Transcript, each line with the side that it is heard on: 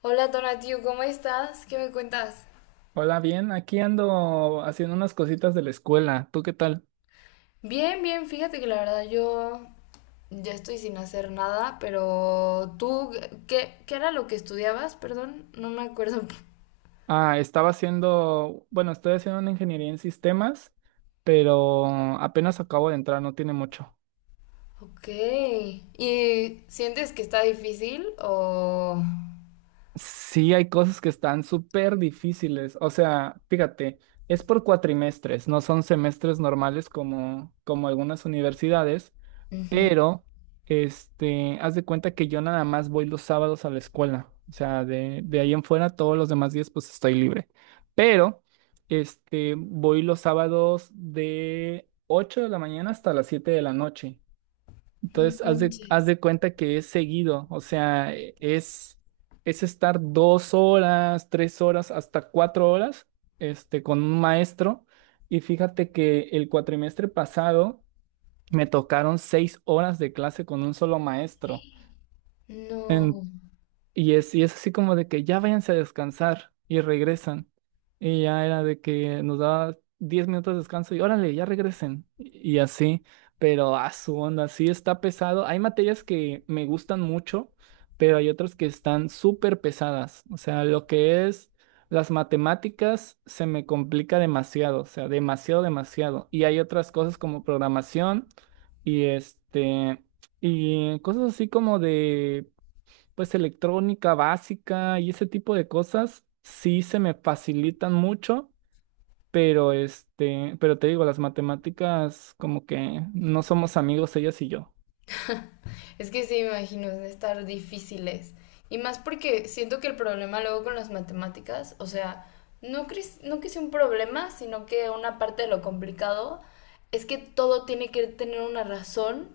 left: Hola Donatiu, ¿cómo estás? ¿Qué me cuentas?
right: Hola, bien, aquí ando haciendo unas cositas de la escuela. ¿Tú qué tal?
left: Bien, bien, fíjate que la verdad yo ya estoy sin hacer nada, pero tú, ¿qué era lo que estudiabas? Perdón, no me acuerdo.
right: Ah, estaba haciendo, bueno, estoy haciendo una ingeniería en sistemas, pero apenas acabo de entrar, no tiene mucho.
left: Ok. ¿Y sientes que está difícil o...?
right: Sí, hay cosas que están súper difíciles. O sea, fíjate, es por cuatrimestres, no son semestres normales como algunas universidades.
left: Ujú.
right: Pero, haz de cuenta que yo nada más voy los sábados a la escuela. O sea, de ahí en fuera, todos los demás días, pues estoy libre. Pero, voy los sábados de 8 de la mañana hasta las 7 de la noche.
left: No
right: Entonces, haz de, haz
left: manches.
right: de cuenta que es seguido. O sea, es estar 2 horas, 3 horas, hasta 4 horas, con un maestro. Y fíjate que el cuatrimestre pasado, me tocaron 6 horas de clase con un solo maestro. En-
left: No.
right: y es así como de que ya váyanse a descansar y regresan. Y ya era de que nos daba 10 minutos de descanso y órale, ya regresen. Y así, pero a su onda, sí está pesado. Hay materias que me gustan mucho, pero hay otras que están súper pesadas. O sea, lo que es las matemáticas se me complica demasiado, o sea, demasiado, demasiado. Y hay otras cosas como programación y este, y cosas así como de pues electrónica básica y ese tipo de cosas sí se me facilitan mucho, pero pero te digo, las matemáticas como que no somos amigos ellas y yo.
left: Es que sí, me imagino, de estar difíciles. Y más porque siento que el problema luego con las matemáticas, o sea, no, no que sea un problema, sino que una parte de lo complicado es que todo tiene que tener una razón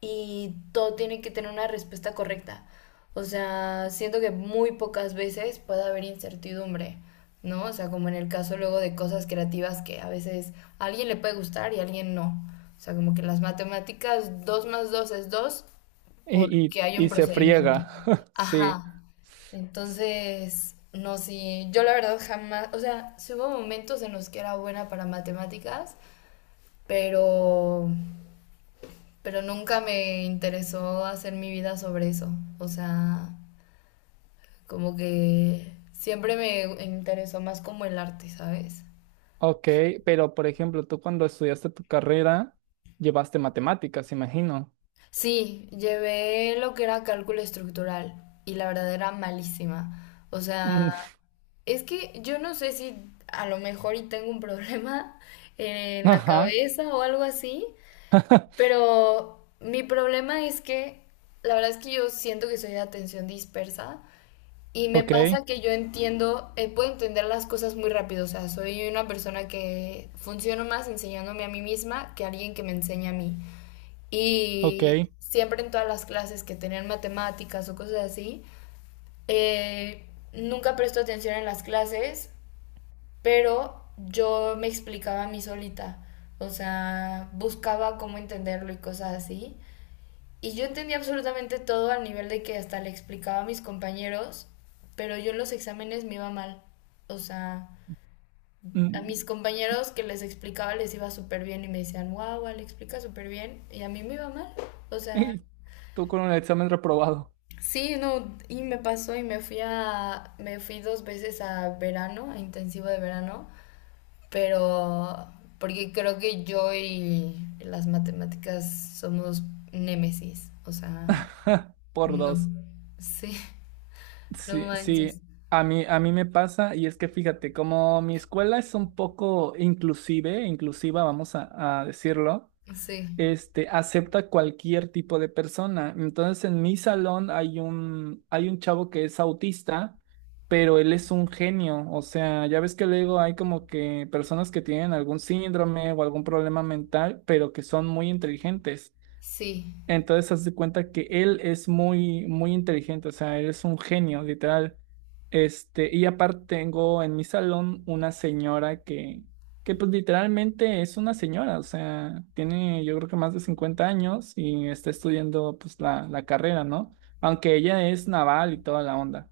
left: y todo tiene que tener una respuesta correcta. O sea, siento que muy pocas veces puede haber incertidumbre, ¿no? O sea, como en el caso luego de cosas creativas que a veces a alguien le puede gustar y a alguien no. O sea, como que las matemáticas 2 más 2 es 2
right: Y, y,
left: porque hay un
right: y se
left: procedimiento.
right: friega. Sí.
left: Ajá.
right: S-
left: Entonces, no, sí, yo la verdad jamás, o sea, sí hubo momentos en los que era buena para matemáticas, pero, pero nunca me interesó hacer mi vida sobre eso. O sea, como que siempre me interesó más como el arte, ¿sabes?
right: Ok, pero por ejemplo, tú cuando estudiaste tu carrera, llevaste matemáticas, imagino.
left: Sí, llevé lo que era cálculo estructural y la verdad era malísima. O sea,
right: Mm.
left: es que yo no sé si a lo mejor y tengo un problema en la
right: Ajá.
left: cabeza o algo así, pero mi problema es que la verdad es que yo siento que soy de atención dispersa y me
right: Ok,
left: pasa que yo entiendo, puedo entender las cosas muy rápido, o sea, soy una persona que funciono más enseñándome a mí misma que alguien que me enseña a mí.
right: ok.
left: Y siempre en todas las clases que tenían matemáticas o cosas así, eh, nunca presto atención en las clases, pero yo me explicaba a mí solita, o sea, buscaba cómo entenderlo y cosas así. Y yo entendía absolutamente todo al nivel de que hasta le explicaba a mis compañeros, pero yo en los exámenes me iba mal. O sea, a
right: Mm.
left: mis compañeros que les explicaba les iba súper bien y me decían, wow, le explica súper bien. Y a mí me iba mal. O sea,
right: Y tú con un examen reprobado,
left: sí, no, y me pasó y me fui me fui dos veces a verano, a intensivo de verano, pero porque creo que yo y las matemáticas somos némesis, o sea,
right: por
left: no,
right: dos.
left: sí, no
right: Sí, sí,
left: manches,
right: a mí me pasa, y es que fíjate, como mi escuela es un poco inclusive, inclusiva, vamos a decirlo,
left: sí,
right: acepta cualquier tipo de persona. Entonces, en mi salón hay un chavo que es autista, pero él es un genio. O sea, ya ves que luego hay como que personas que tienen algún síndrome o algún problema mental, pero que son muy inteligentes.
left: sí,
right: Entonces, haz de cuenta que él es muy, muy inteligente, o sea, él es un genio, literal. Y aparte tengo en mi salón una señora que pues literalmente es una señora, o sea, tiene yo creo que más de 50 años y está estudiando pues la carrera, ¿no? Aunque ella es naval y toda la onda,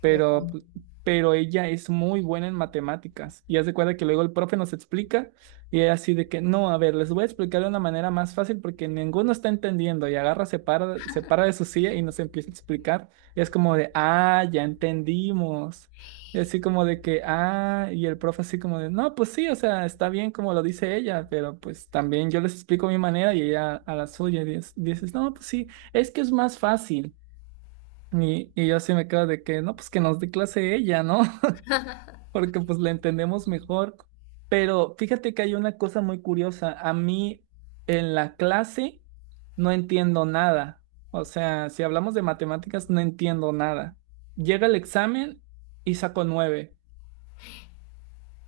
right: pero,
left: wow,
right: pu- pero ella es muy buena en matemáticas. Y haz de cuenta que luego el profe nos explica y ella así de que, no, a ver, les voy a explicar de una manera más fácil porque ninguno está entendiendo, y agarra, se para de su silla y nos empieza a explicar. Y es como de, ah, ya entendimos. Y así como de que, ah, y el profe así como de, no, pues sí, o sea, está bien como lo dice ella, pero pues también yo les explico mi manera y ella a la suya, y dices, no, pues sí, es que es más fácil. Y yo así me quedo de que, no, pues que nos dé clase ella, ¿no? Porque pues la entendemos mejor. Pero fíjate que hay una cosa muy curiosa. A mí en la clase no entiendo nada. O sea, si hablamos de matemáticas, no entiendo nada. Llega el examen y saco nueve.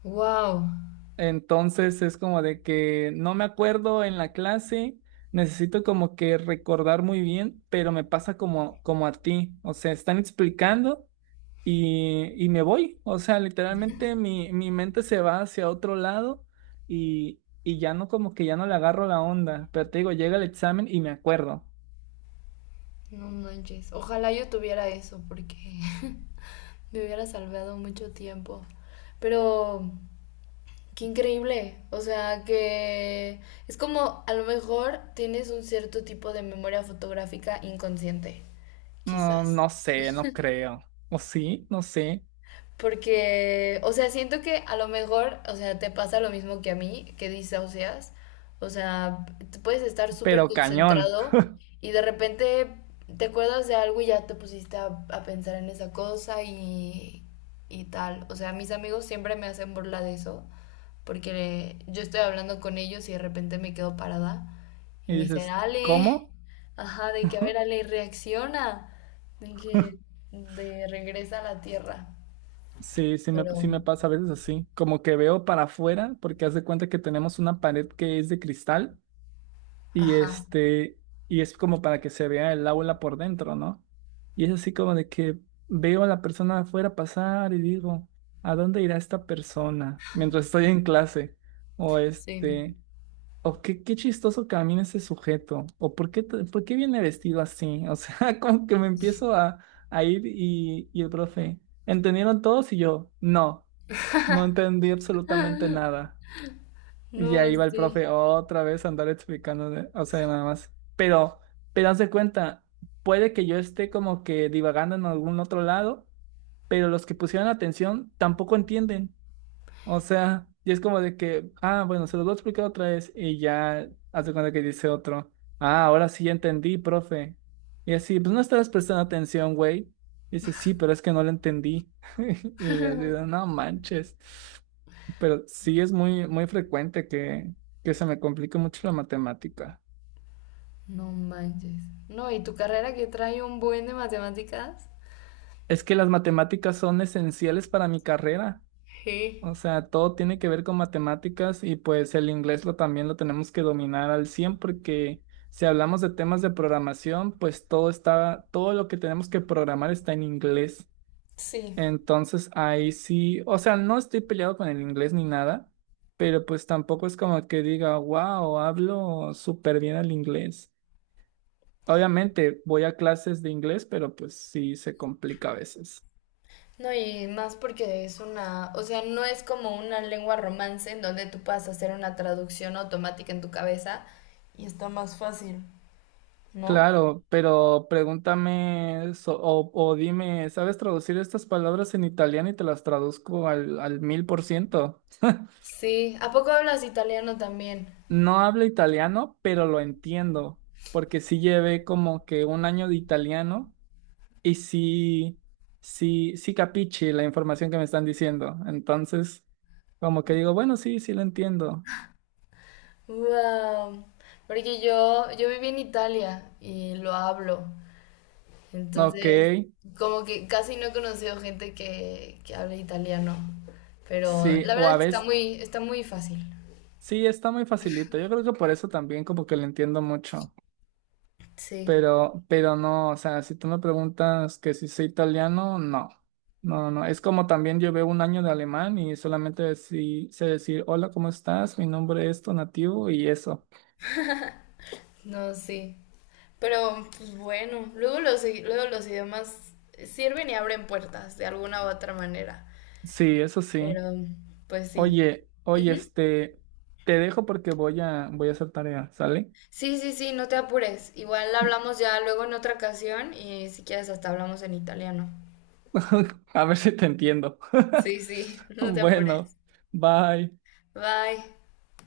left: wow,
right: Entonces es como de que no me acuerdo en la clase. Necesito como que recordar muy bien, pero me pasa como a ti. O sea, están explicando, y me voy. O sea, literalmente mi mente se va hacia otro lado, y ya no, como que ya no le agarro la onda. Pero te digo, llega el examen y me acuerdo.
left: no manches, ojalá yo tuviera eso porque me hubiera salvado mucho tiempo, pero qué increíble, o sea, que es como a lo mejor tienes un cierto tipo de memoria fotográfica inconsciente,
right: No,
left: quizás.
right: no sé, no creo. O sí, no sé,
left: Porque, o sea, siento que a lo mejor, o sea, te pasa lo mismo que a mí, que disocias. O sea, te puedes estar súper
right: pero cañón.
left: concentrado y de repente te acuerdas de algo y ya te pusiste a pensar en esa cosa y tal. O sea, mis amigos siempre me hacen burla de eso, porque yo estoy hablando con ellos y de repente me quedo parada y
right: Y
left: me dicen,
right: dices,
left: Ale,
right: ¿cómo?
left: ajá, de que a ver, Ale, reacciona, de que de regresa a la tierra.
right: Sí, sí me, sí
left: Pero,
right: me pasa a veces así, como que veo para afuera, porque haz de cuenta que tenemos una pared que es de cristal. Y
left: ajá,
right: este, y es como para que se vea el aula por dentro, ¿no? Y es así como de que veo a la persona afuera pasar y digo, ¿a dónde irá esta persona mientras estoy en clase? O
left: sí.
right: este, o qué chistoso camina ese sujeto, o por qué viene vestido así. O sea, como que me empiezo a ir, y el profe, ¿entendieron todos? Y yo, no, no entendí absolutamente nada. Y
left: No,
right: ahí va el
left: sí.
right: profe otra vez a andar explicando, o sea, nada más. Pero haz de cuenta, puede que yo esté como que divagando en algún otro lado, pero los que pusieron atención tampoco entienden. O sea, y es como de que, ah, bueno, se los voy a explicar otra vez, y ya haz de cuenta que dice otro, ah, ahora sí ya entendí, profe. Y así, pues no estabas prestando atención, güey. Dice, sí, pero es que no lo entendí. Y así, de, no manches, pero sí es muy, muy frecuente que se me complique mucho la matemática.
left: No manches. No, y tu carrera que trae un buen de matemáticas.
right: Es que las matemáticas son esenciales para mi carrera.
left: Sí.
right: O sea, todo tiene que ver con matemáticas, y pues el inglés lo también lo tenemos que dominar al cien, porque si hablamos de temas de programación, pues todo está, todo lo que tenemos que programar está en inglés.
left: Sí.
right: Entonces ahí sí, o sea, no estoy peleado con el inglés ni nada, pero pues tampoco es como que diga, wow, hablo súper bien el inglés. Obviamente voy a clases de inglés, pero pues sí se complica a veces.
left: No, y más porque es una, o sea, no es como una lengua romance en donde tú puedas hacer una traducción automática en tu cabeza y está más fácil, ¿no?
right: Claro, pero pregúntame o dime, ¿sabes traducir estas palabras en italiano?, y te las traduzco al 1.000%.
left: Sí, ¿a poco hablas italiano también?
right: No hablo italiano, pero lo entiendo, porque sí llevé como que un año de italiano, y sí, sí, sí capiche la información que me están diciendo. Entonces, como que digo, bueno, sí, sí lo entiendo.
left: Wow. Porque yo viví en Italia y lo hablo.
right: Ok.
left: Entonces, como que casi no he conocido gente que hable italiano, pero
right: Sí,
left: la
right: o
left: verdad es
right: a
left: que
right: veces
left: está muy fácil.
right: sí, está muy facilito. Yo creo que por eso también como que lo entiendo mucho.
left: Sí,
right: Pero no, o sea, si tú me preguntas que si soy italiano, no. No, no, no. Es como también llevé un año de alemán, y solamente sé decir, hola, ¿cómo estás? Mi nombre es tu nativo, y eso.
left: no, sí. Pero, pues bueno, luego luego los idiomas sirven y abren puertas de alguna u otra manera.
right: Sí, eso sí.
left: Pero, pues sí.
right: Oye, oye,
left: Ujú.
right: te dejo porque voy a hacer tarea, ¿sale?
left: Sí, sí, sí, no te apures. Igual hablamos ya luego en otra ocasión y si quieres hasta hablamos en italiano.
right: A ver si te entiendo.
left: Sí, sí, no te apures.
right: Bueno, bye.
left: Bye.